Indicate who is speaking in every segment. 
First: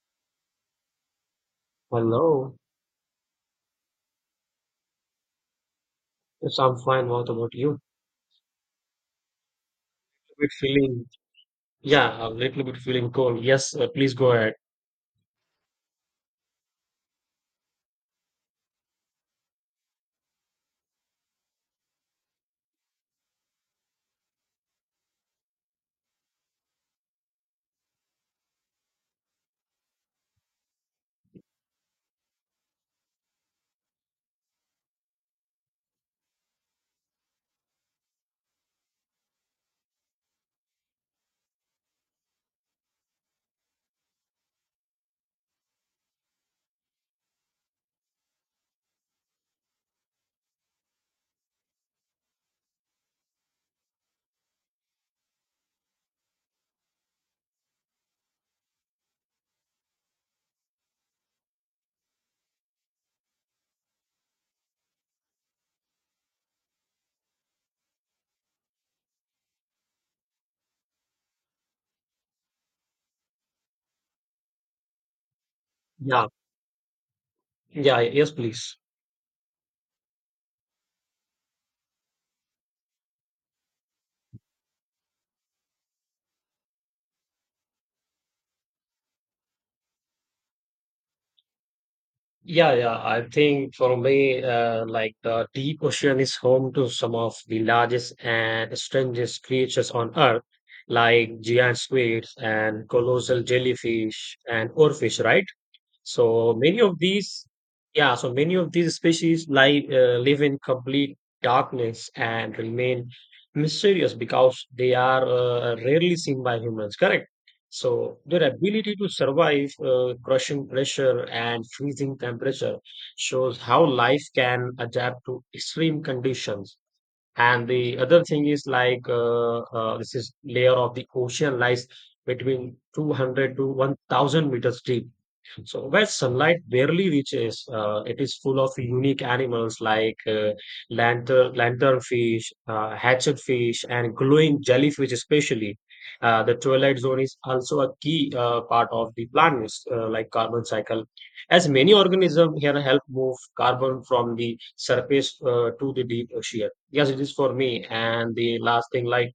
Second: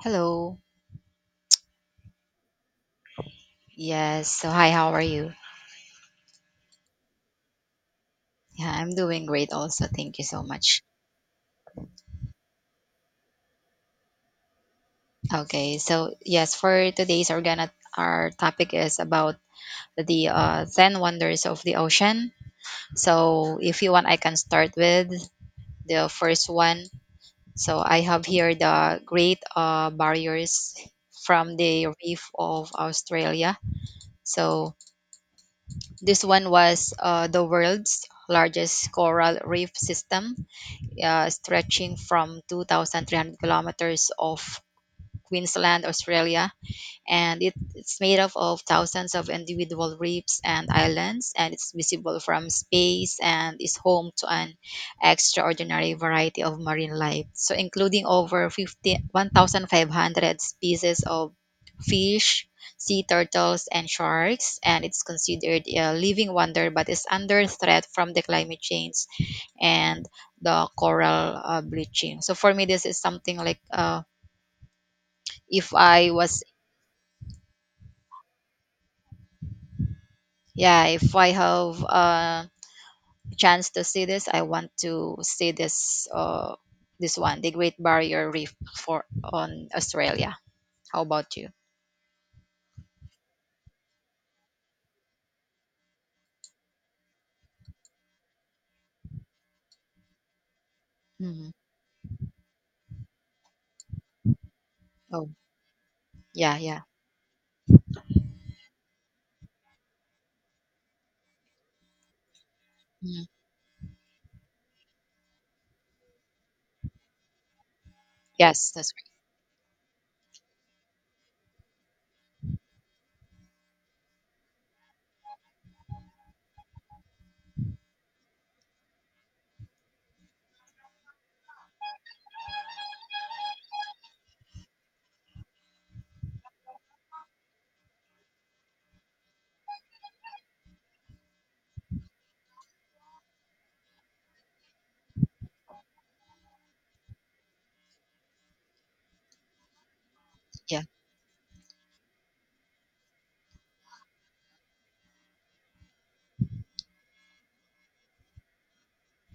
Speaker 1: Hello.
Speaker 2: Hello.
Speaker 1: Yes. So, hi, how are you?
Speaker 2: Yes, I'm fine. What about you? Little
Speaker 1: Yeah, I'm doing great also. Thank you so
Speaker 2: bit
Speaker 1: much.
Speaker 2: feeling, yeah, a little bit feeling cold. Yes, please go ahead.
Speaker 1: Okay. So, yes, for today's our topic is about the 10 wonders of the ocean. So, if you want, I can start with the first one. So, I have here the Great Barriers from the reef of Australia. So, this one was the world's largest coral reef system, stretching from 2,300 kilometers of Queensland, Australia, and it's made up of thousands of individual reefs and islands, and it's visible from space and is home to an extraordinary variety of marine life, so including over 50, 1,500 species of fish, sea turtles, and sharks. And it's considered a living wonder but is under threat from the climate change and the coral bleaching. So for me, this is something like if I
Speaker 2: Yeah.
Speaker 1: was.
Speaker 2: Yeah. Yes, please.
Speaker 1: Yeah, if I have a chance to see this, I want to see this one, the Great Barrier Reef for on Australia. How about you?
Speaker 2: Yeah, yeah. I think for me, like the deep ocean is home to some of the largest and strangest creatures on Earth, like
Speaker 1: Hmm.
Speaker 2: giant squids and colossal jellyfish and oarfish,
Speaker 1: Oh,
Speaker 2: right? So
Speaker 1: yeah,
Speaker 2: many
Speaker 1: yeah.
Speaker 2: of these, yeah, so many of these species live in complete darkness and remain
Speaker 1: Mhm.
Speaker 2: mysterious because they are rarely seen by humans, correct? So their
Speaker 1: Yes, that's
Speaker 2: ability to
Speaker 1: right.
Speaker 2: survive crushing pressure and freezing temperature shows how life can adapt to extreme conditions. And the other thing is like this is layer of the ocean lies between 200 to 1,000 meters deep. So where sunlight barely reaches, it is full of unique animals like lanternfish, hatchetfish, and glowing jellyfish. Especially, the twilight zone is also a key part of the planet's like carbon
Speaker 1: Yeah,
Speaker 2: cycle, as many organisms here help move carbon from the surface to the deep ocean. Yes, it is for me. And the last thing, like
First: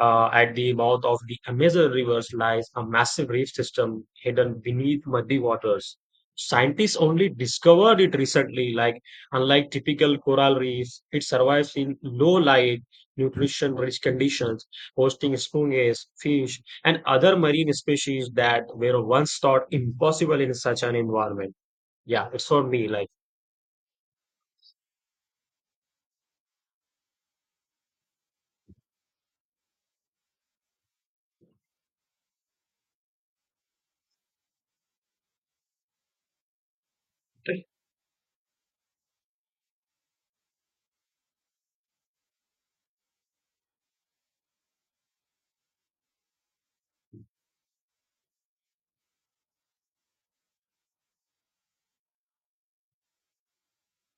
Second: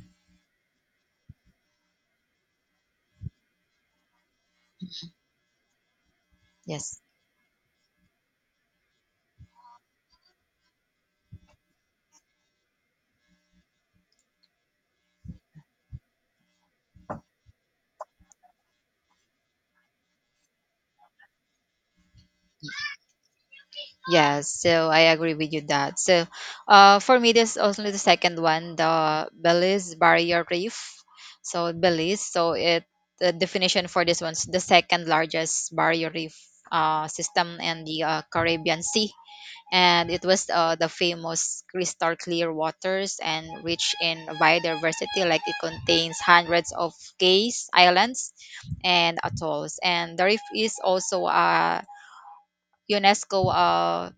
Speaker 2: at the mouth of the Amazon rivers lies a massive reef system hidden beneath muddy waters. Scientists
Speaker 1: yes.
Speaker 2: only discovered it recently. Like unlike typical coral reefs, it survives in low light, nutrition-rich conditions, hosting sponges, fish, and other marine species that were once thought impossible in such an environment. Yeah, it's for me. Like,
Speaker 1: Yeah, so I agree with you that. So, for me, this also the second one, the Belize Barrier Reef. So Belize, so it, the definition for this one's the second largest barrier reef system in the Caribbean Sea. And it was the famous crystal clear waters and rich in biodiversity, like it contains hundreds of cays, islands, and atolls. And the reef is also unesco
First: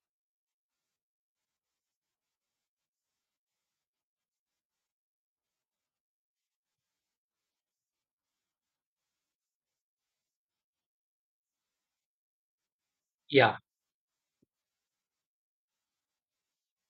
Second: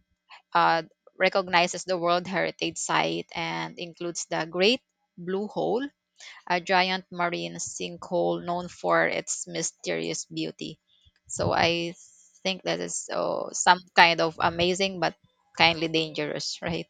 Speaker 1: uh, recognizes the world heritage site and includes the great blue hole, a giant marine sinkhole known for its mysterious beauty. So I think that is, oh,
Speaker 2: yeah.
Speaker 1: some kind of amazing but kindly dangerous, right?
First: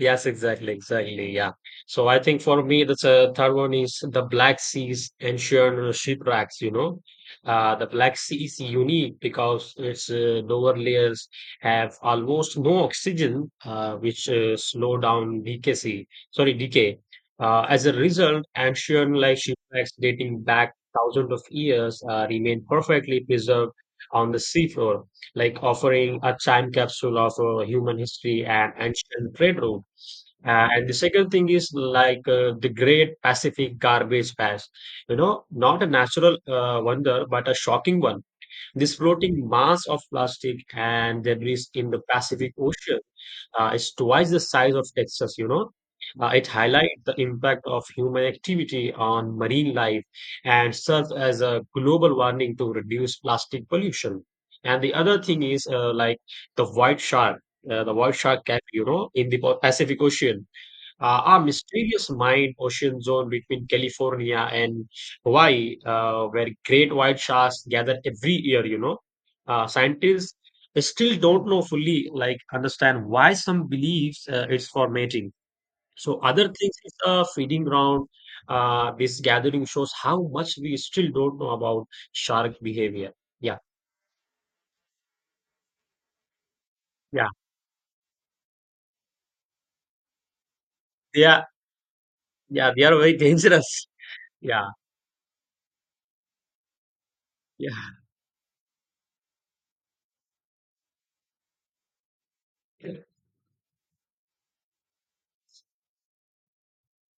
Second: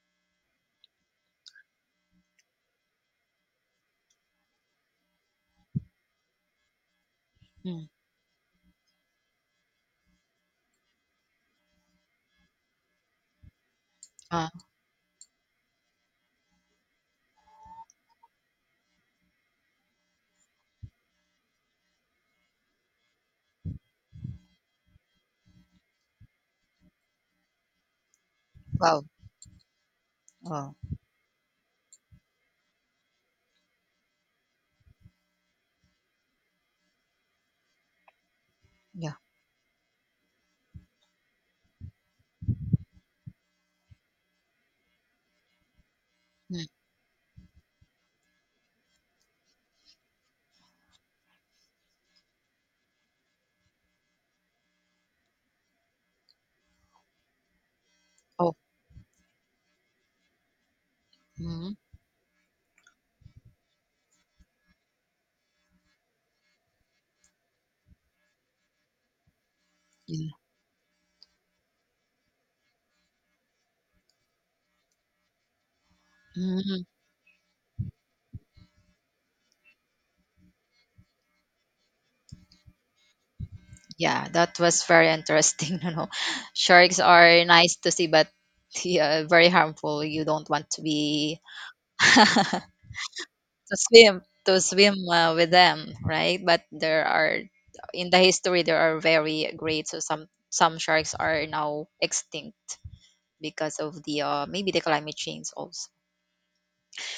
Speaker 2: Yes, exactly, exactly. Yeah. So I think for me, that's a third one is the Black Sea's ancient shipwrecks. You know, the
Speaker 1: Mm.
Speaker 2: Black Sea is unique because its lower layers have almost no oxygen, uh, which
Speaker 1: Uh,
Speaker 2: uh, slow down decay. Sorry, decay. As a result, ancient like shipwrecks dating back thousands of years remain perfectly preserved on the seafloor, like offering a time capsule of human history and
Speaker 1: wow.
Speaker 2: ancient trade route. And the second thing is like the Great Pacific Garbage Patch. You know, not a natural wonder, but a shocking one. This
Speaker 1: Yeah.
Speaker 2: floating mass of plastic and debris in the Pacific Ocean is twice the size of Texas, you know. It
Speaker 1: Mm.
Speaker 2: highlights the impact of human activity on marine life and serves as a global warning to reduce plastic pollution. And the other thing is like the white shark,
Speaker 1: Oh.
Speaker 2: in the Pacific Ocean a
Speaker 1: Hmm.
Speaker 2: mysterious mine ocean zone between California and Hawaii, where great white sharks gather every year,
Speaker 1: Yeah.
Speaker 2: Scientists still don't know fully, like, understand why some believes it's for mating. So other things
Speaker 1: Mhm.
Speaker 2: is a feeding ground. This gathering shows how much we still don't know about shark behavior. Yeah,
Speaker 1: Yeah, that was very interesting. You know, sharks
Speaker 2: yeah,
Speaker 1: are nice to see, but yeah, very harmful. You don't want to be,
Speaker 2: yeah, yeah. They are very
Speaker 1: to
Speaker 2: dangerous.
Speaker 1: swim to
Speaker 2: Yeah,
Speaker 1: swim with them, right? But there are
Speaker 2: yeah,
Speaker 1: in the history, there are very great. So some sharks are now extinct because of the maybe the climate change also.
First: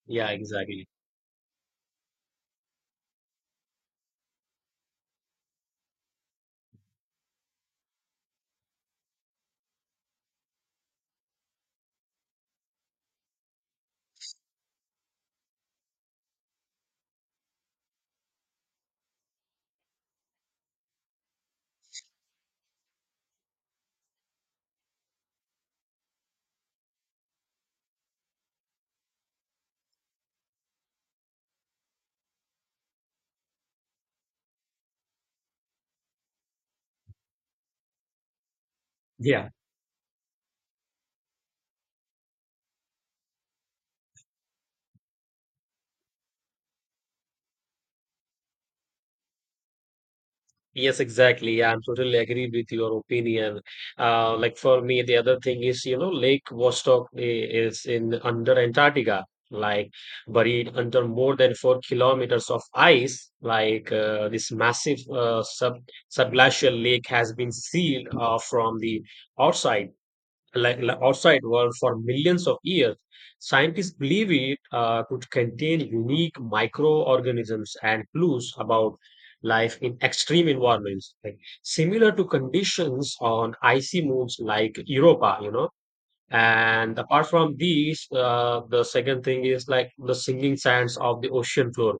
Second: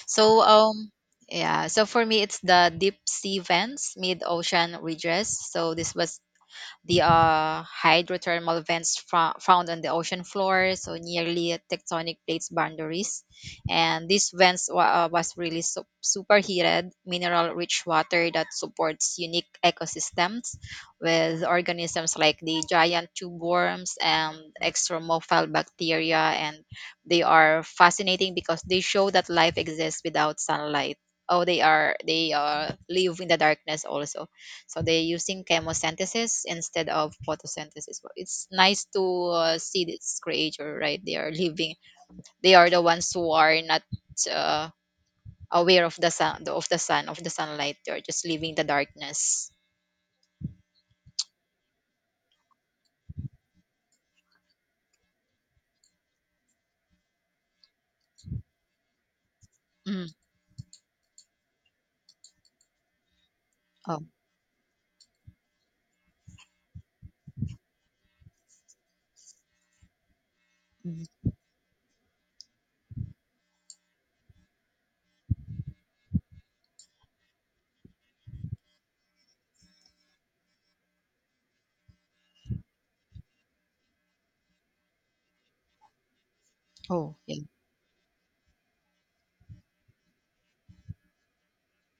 Speaker 2: yeah.
Speaker 1: So,
Speaker 2: Exactly.
Speaker 1: yeah, so for me it's the deep sea vents, mid ocean ridges. So this was the hydrothermal vents found on the ocean floor, so nearly tectonic plates boundaries. And these vents was really superheated, mineral-rich water that supports unique ecosystems with organisms like the giant tube worms and extremophile bacteria. And they are fascinating because they show that life exists without sunlight. Oh, they live in the darkness also, so they're using chemosynthesis instead of photosynthesis. But it's nice to
Speaker 2: Yeah.
Speaker 1: see this creature, right? They are living. They are the ones who are not uh, aware of the sunlight. They are just living the darkness.
Speaker 2: Yes, exactly. Yeah, I'm totally agree with your opinion. Like for me, the other thing is, you know, Lake Vostok is in under Antarctica, like
Speaker 1: Mm.
Speaker 2: buried under more than 4 kilometers of ice. Like
Speaker 1: Oh,
Speaker 2: this massive subglacial lake has been sealed from the outside like
Speaker 1: mm.
Speaker 2: outside world for millions of years. Scientists believe it could contain unique microorganisms and clues about life in extreme environments, like similar to conditions on icy moons like Europa, you know. And
Speaker 1: Oh,
Speaker 2: apart
Speaker 1: yeah.
Speaker 2: from these, the second thing is like the singing sands of the ocean floor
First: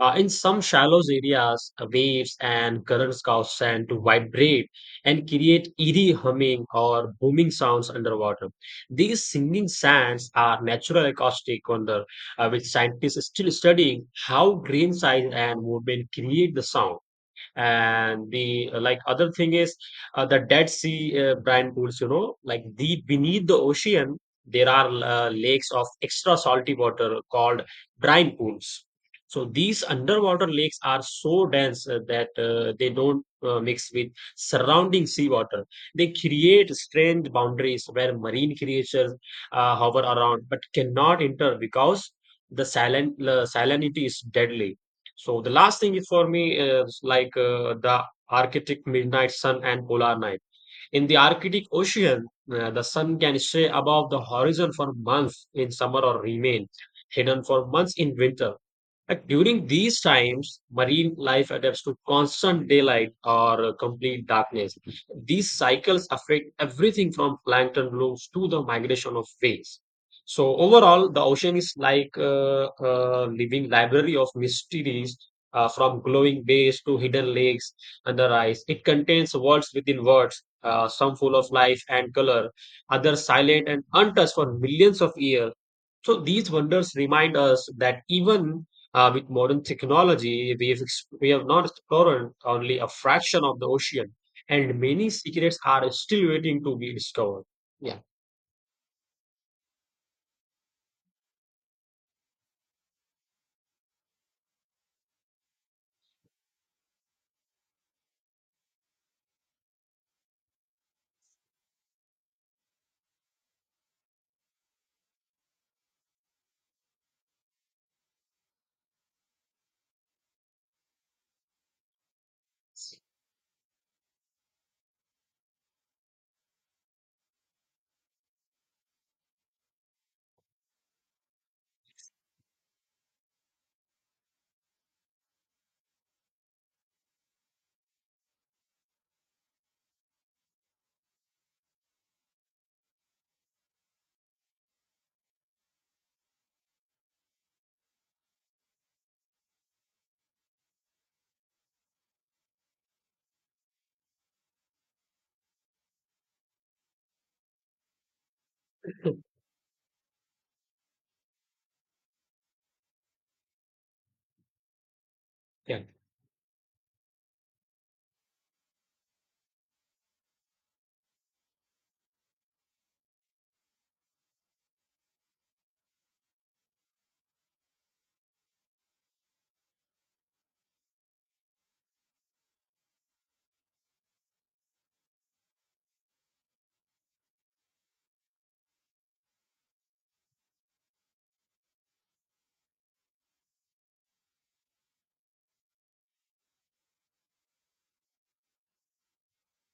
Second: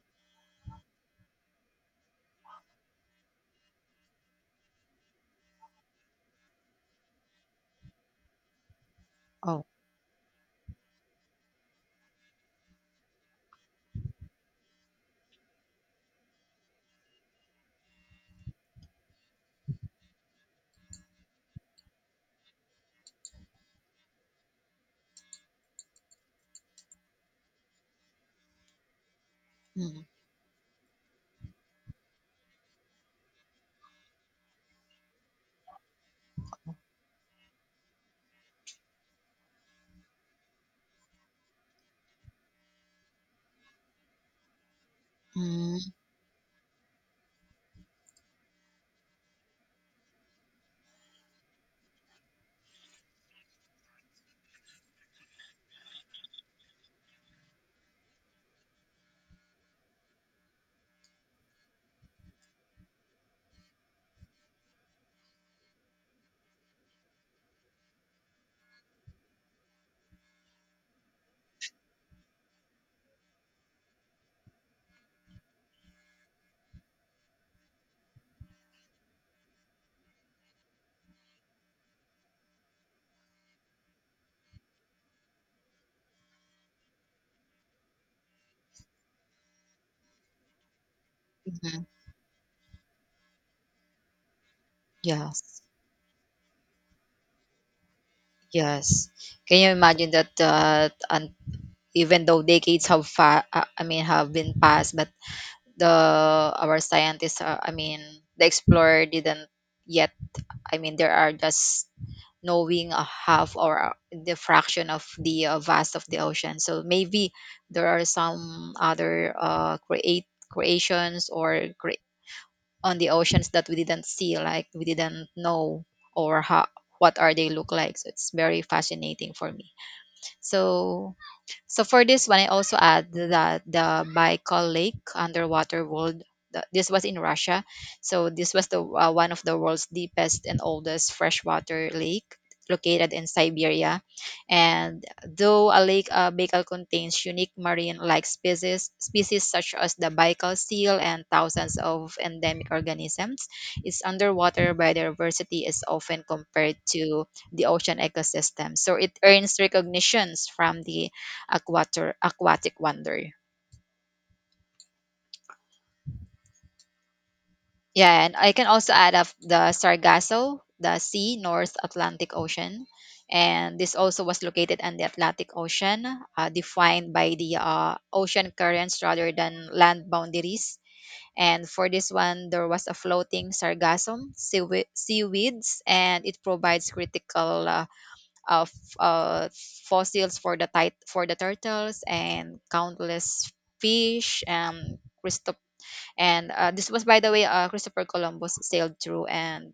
Speaker 2: in some shallow areas, waves and currents cause sand to vibrate and create eerie humming or booming sounds underwater. These
Speaker 1: Oh,
Speaker 2: singing sands are natural acoustic wonder, which scientists are still studying how grain size and movement create the sound. And the like other thing is the dead sea brine pools, you know, like deep beneath the ocean there are lakes of extra salty water called brine pools. So these
Speaker 1: mm.
Speaker 2: underwater lakes are so dense that they don't mix with surrounding seawater. They create strange boundaries where marine creatures hover around but cannot enter because the salinity is deadly. So the
Speaker 1: Mm.
Speaker 2: last thing is for me is like the Arctic midnight sun and polar night. In the Arctic Ocean, the sun can stay above the horizon for months in summer or remain hidden for months in winter. Like during these times, marine life adapts to constant daylight or complete darkness. These cycles affect everything from plankton blooms to the migration of whales. So overall, the ocean is like a living library of mysteries, from glowing bays to hidden lakes under ice. It contains worlds within worlds, some full of life and color, others silent and untouched for millions of years. So these wonders remind us that even with modern technology, we have not
Speaker 1: Mhm.
Speaker 2: explored only a fraction of the ocean, and many secrets
Speaker 1: Yes,
Speaker 2: are still waiting to be discovered. Yeah,
Speaker 1: yes. Can you imagine that? And even though decades have, I mean, have been passed, but the our scientists are, I mean, the explorer didn't yet, I mean, there are just knowing a half or the fraction of the vast of the ocean. So maybe there are some other create creations or on the oceans that we didn't see, like we didn't know, or how, what are they look like. So it's very fascinating for me, so, so for this one, I also add that the Baikal Lake underwater world. This was in Russia, so this was the one of the world's deepest and oldest freshwater lake located in Siberia. And though a lake Baikal contains unique marine-like species such as the Baikal seal and thousands of endemic organisms, its underwater biodiversity is often compared to the ocean ecosystem. So it earns recognitions from the aquatic wonder.
Speaker 2: yeah.
Speaker 1: Yeah, and I can also add up the Sargasso, the sea, North Atlantic Ocean. And this also was located in the Atlantic Ocean, defined by the ocean currents rather than land boundaries. And for this one, there was a floating sargassum, seaweeds, and it provides critical of uh, fossils for the for the turtles and countless fish. And this was, by the way, Christopher Columbus sailed through, and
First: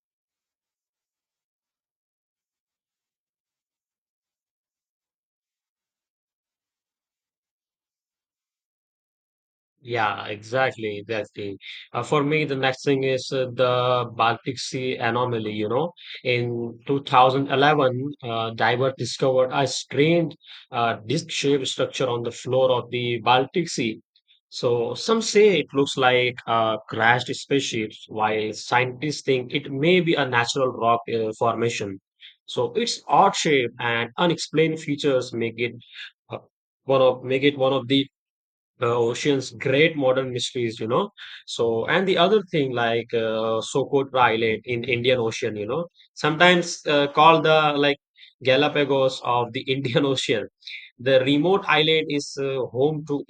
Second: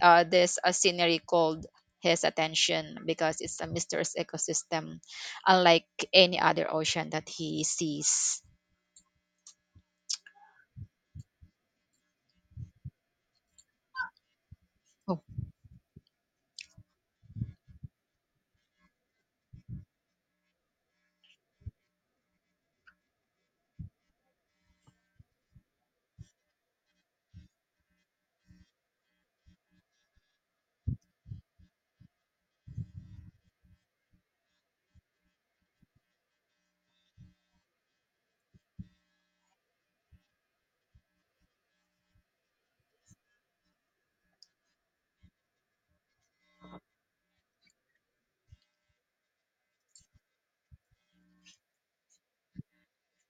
Speaker 1: this scenery called his attention because it's a mysterious ecosystem unlike any other ocean that he sees.
Speaker 2: Yeah, exactly, exactly. For me, the next thing is the Baltic Sea
Speaker 1: Oh,
Speaker 2: anomaly. You know, in 2011, divers discovered a strange disc-shaped structure on the floor of the Baltic Sea. So some say it looks like a crashed spaceship, while scientists think it may be a natural rock formation. So its odd shape and unexplained features uh, make it one of the ocean's great modern mysteries, you know. So and the other thing like Socotra Island in Indian Ocean, you know, sometimes called the like Galapagos of the Indian Ocean. The remote island is home to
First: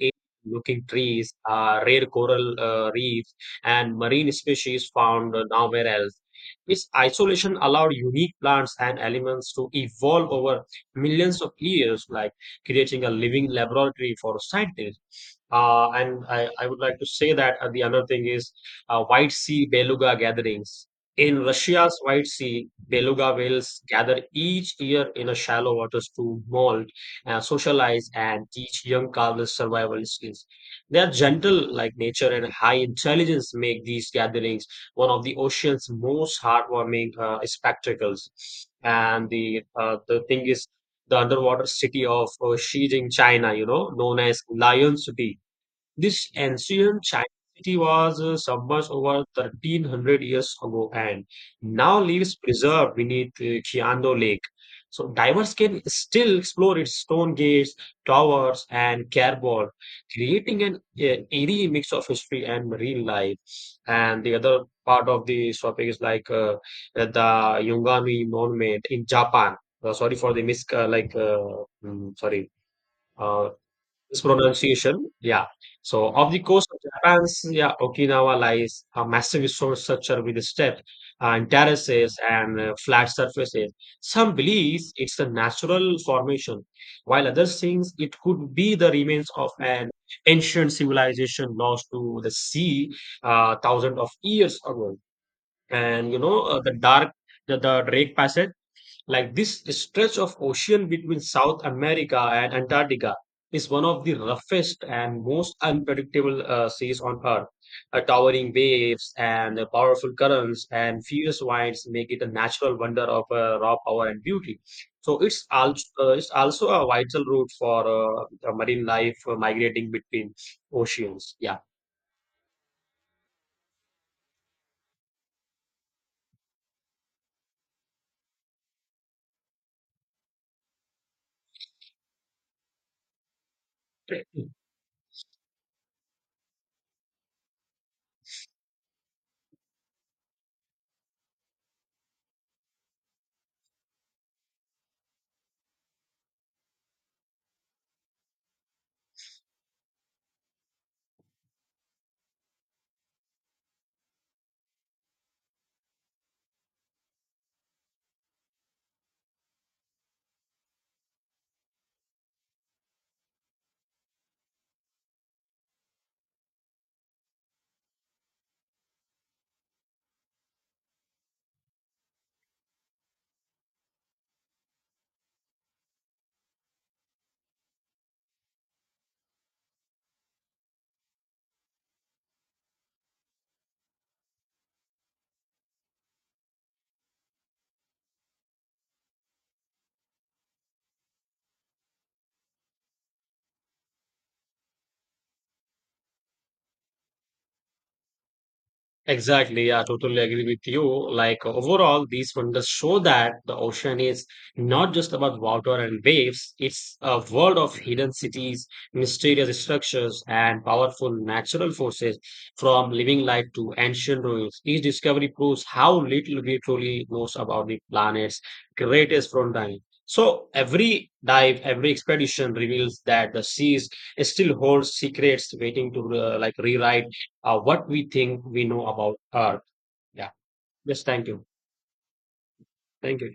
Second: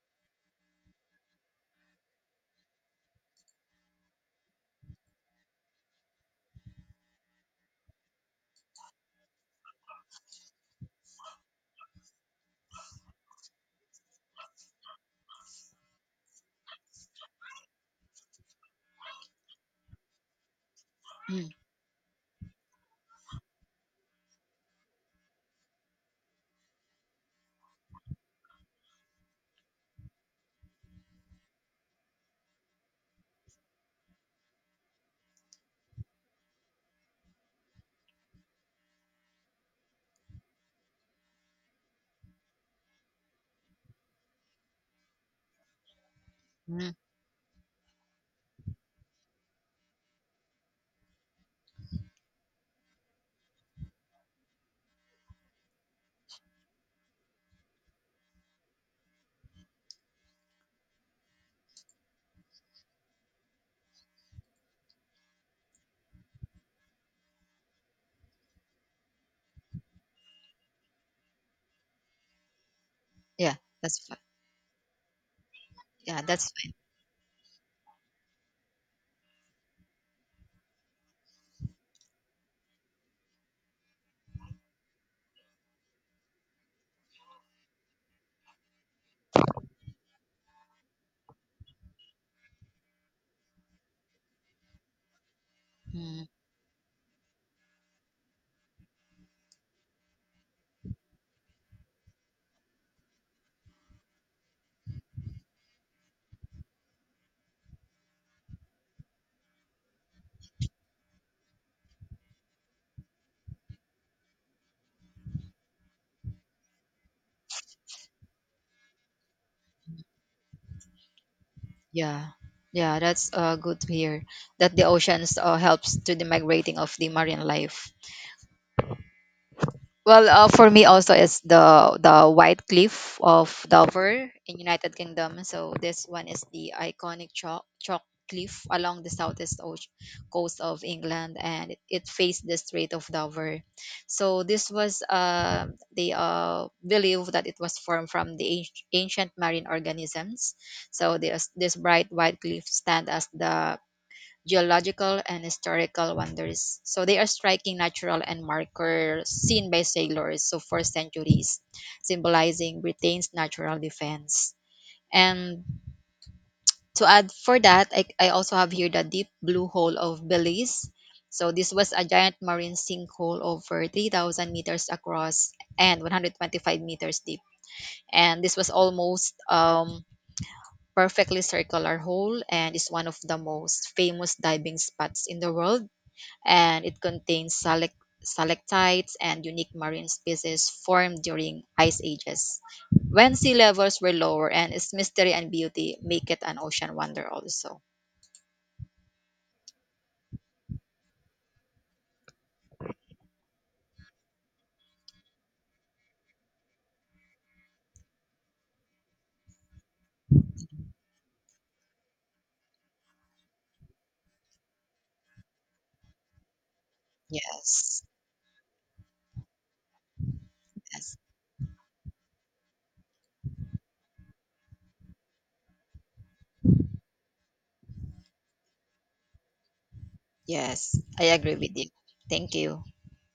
Speaker 2: looking trees, rare coral reefs and marine species found nowhere else. Its isolation allowed unique plants and elements to evolve over millions of years, like creating a living laboratory for scientists. And I would like to say that the another thing is White Sea beluga gatherings. In
Speaker 1: mm,
Speaker 2: Russia's White Sea, beluga whales gather each year in a shallow waters to mold, socialize, and teach young calves survival skills. Their gentle like nature and high intelligence make these gatherings one of the ocean's most heartwarming spectacles. And the thing is the underwater city of Xijing, China, you know, known as Lion City. This
Speaker 1: mm.
Speaker 2: ancient Chinese city was submerged over 1300 years ago and now lives preserved beneath Qiando Lake. So divers can still explore its stone gates, towers, and cardboard, creating an eerie mix of history and marine life. And the other part of this topic is like the Yungami Monument in Japan. Sorry for the mis like mm, sorry. Uh,
Speaker 1: Yeah, that's fine.
Speaker 2: Mispronunciation. Yeah. So
Speaker 1: Yeah,
Speaker 2: off the
Speaker 1: that's
Speaker 2: coast of Japan's, yeah, Okinawa lies a massive resource structure with steps and terraces and flat surfaces. Some believe it's a natural formation, while others think it could be the remains of an ancient civilization lost to the sea thousands of years ago.
Speaker 1: fine.
Speaker 2: And you
Speaker 1: Mm,
Speaker 2: know the Drake Passage. Like this stretch of ocean between South America and Antarctica is one of the roughest and most unpredictable seas on Earth. Towering waves and powerful currents and fierce winds make it a natural wonder of raw power and beauty. So it's also a vital route for marine life migrating between oceans. Yeah.
Speaker 1: yeah. Yeah, that's good to hear that the oceans helps to the migrating of the marine life. Well, for me also is the White Cliff of Dover in United Kingdom. So this one is the iconic chalk cliff along the southeast coast of England, and it faced the Strait of Dover. So this was, they believe that it was formed from the ancient marine organisms. So this bright white cliff stand as the geological and historical wonders. So they are striking natural and markers seen by sailors so for centuries, symbolizing Britain's natural defense. And to add for that, I also have here the deep blue hole of Belize. So this was a giant marine sinkhole over 3,000 meters across and 125 meters deep. And this was almost perfectly circular hole and is one of the most famous diving spots in the world, and it contains stalactites and unique marine species formed during ice ages when sea levels were lower. And its mystery and beauty make it an ocean wonder also.
Speaker 2: Exactly, I totally agree with you. Like overall, these wonders show that the ocean is not just about water and waves, it's a world of hidden cities, mysterious structures, and powerful natural forces from living life to ancient ruins. Each discovery proves how little we truly know about the
Speaker 1: Yes.
Speaker 2: planet's greatest frontier. So every
Speaker 1: Yes.
Speaker 2: dive, every expedition reveals that the seas still holds secrets waiting to like rewrite what we think we know about Earth. Yeah.
Speaker 1: Yes,
Speaker 2: Yes.
Speaker 1: I
Speaker 2: Thank you.
Speaker 1: agree with you. Thank you.
Speaker 2: Thank you.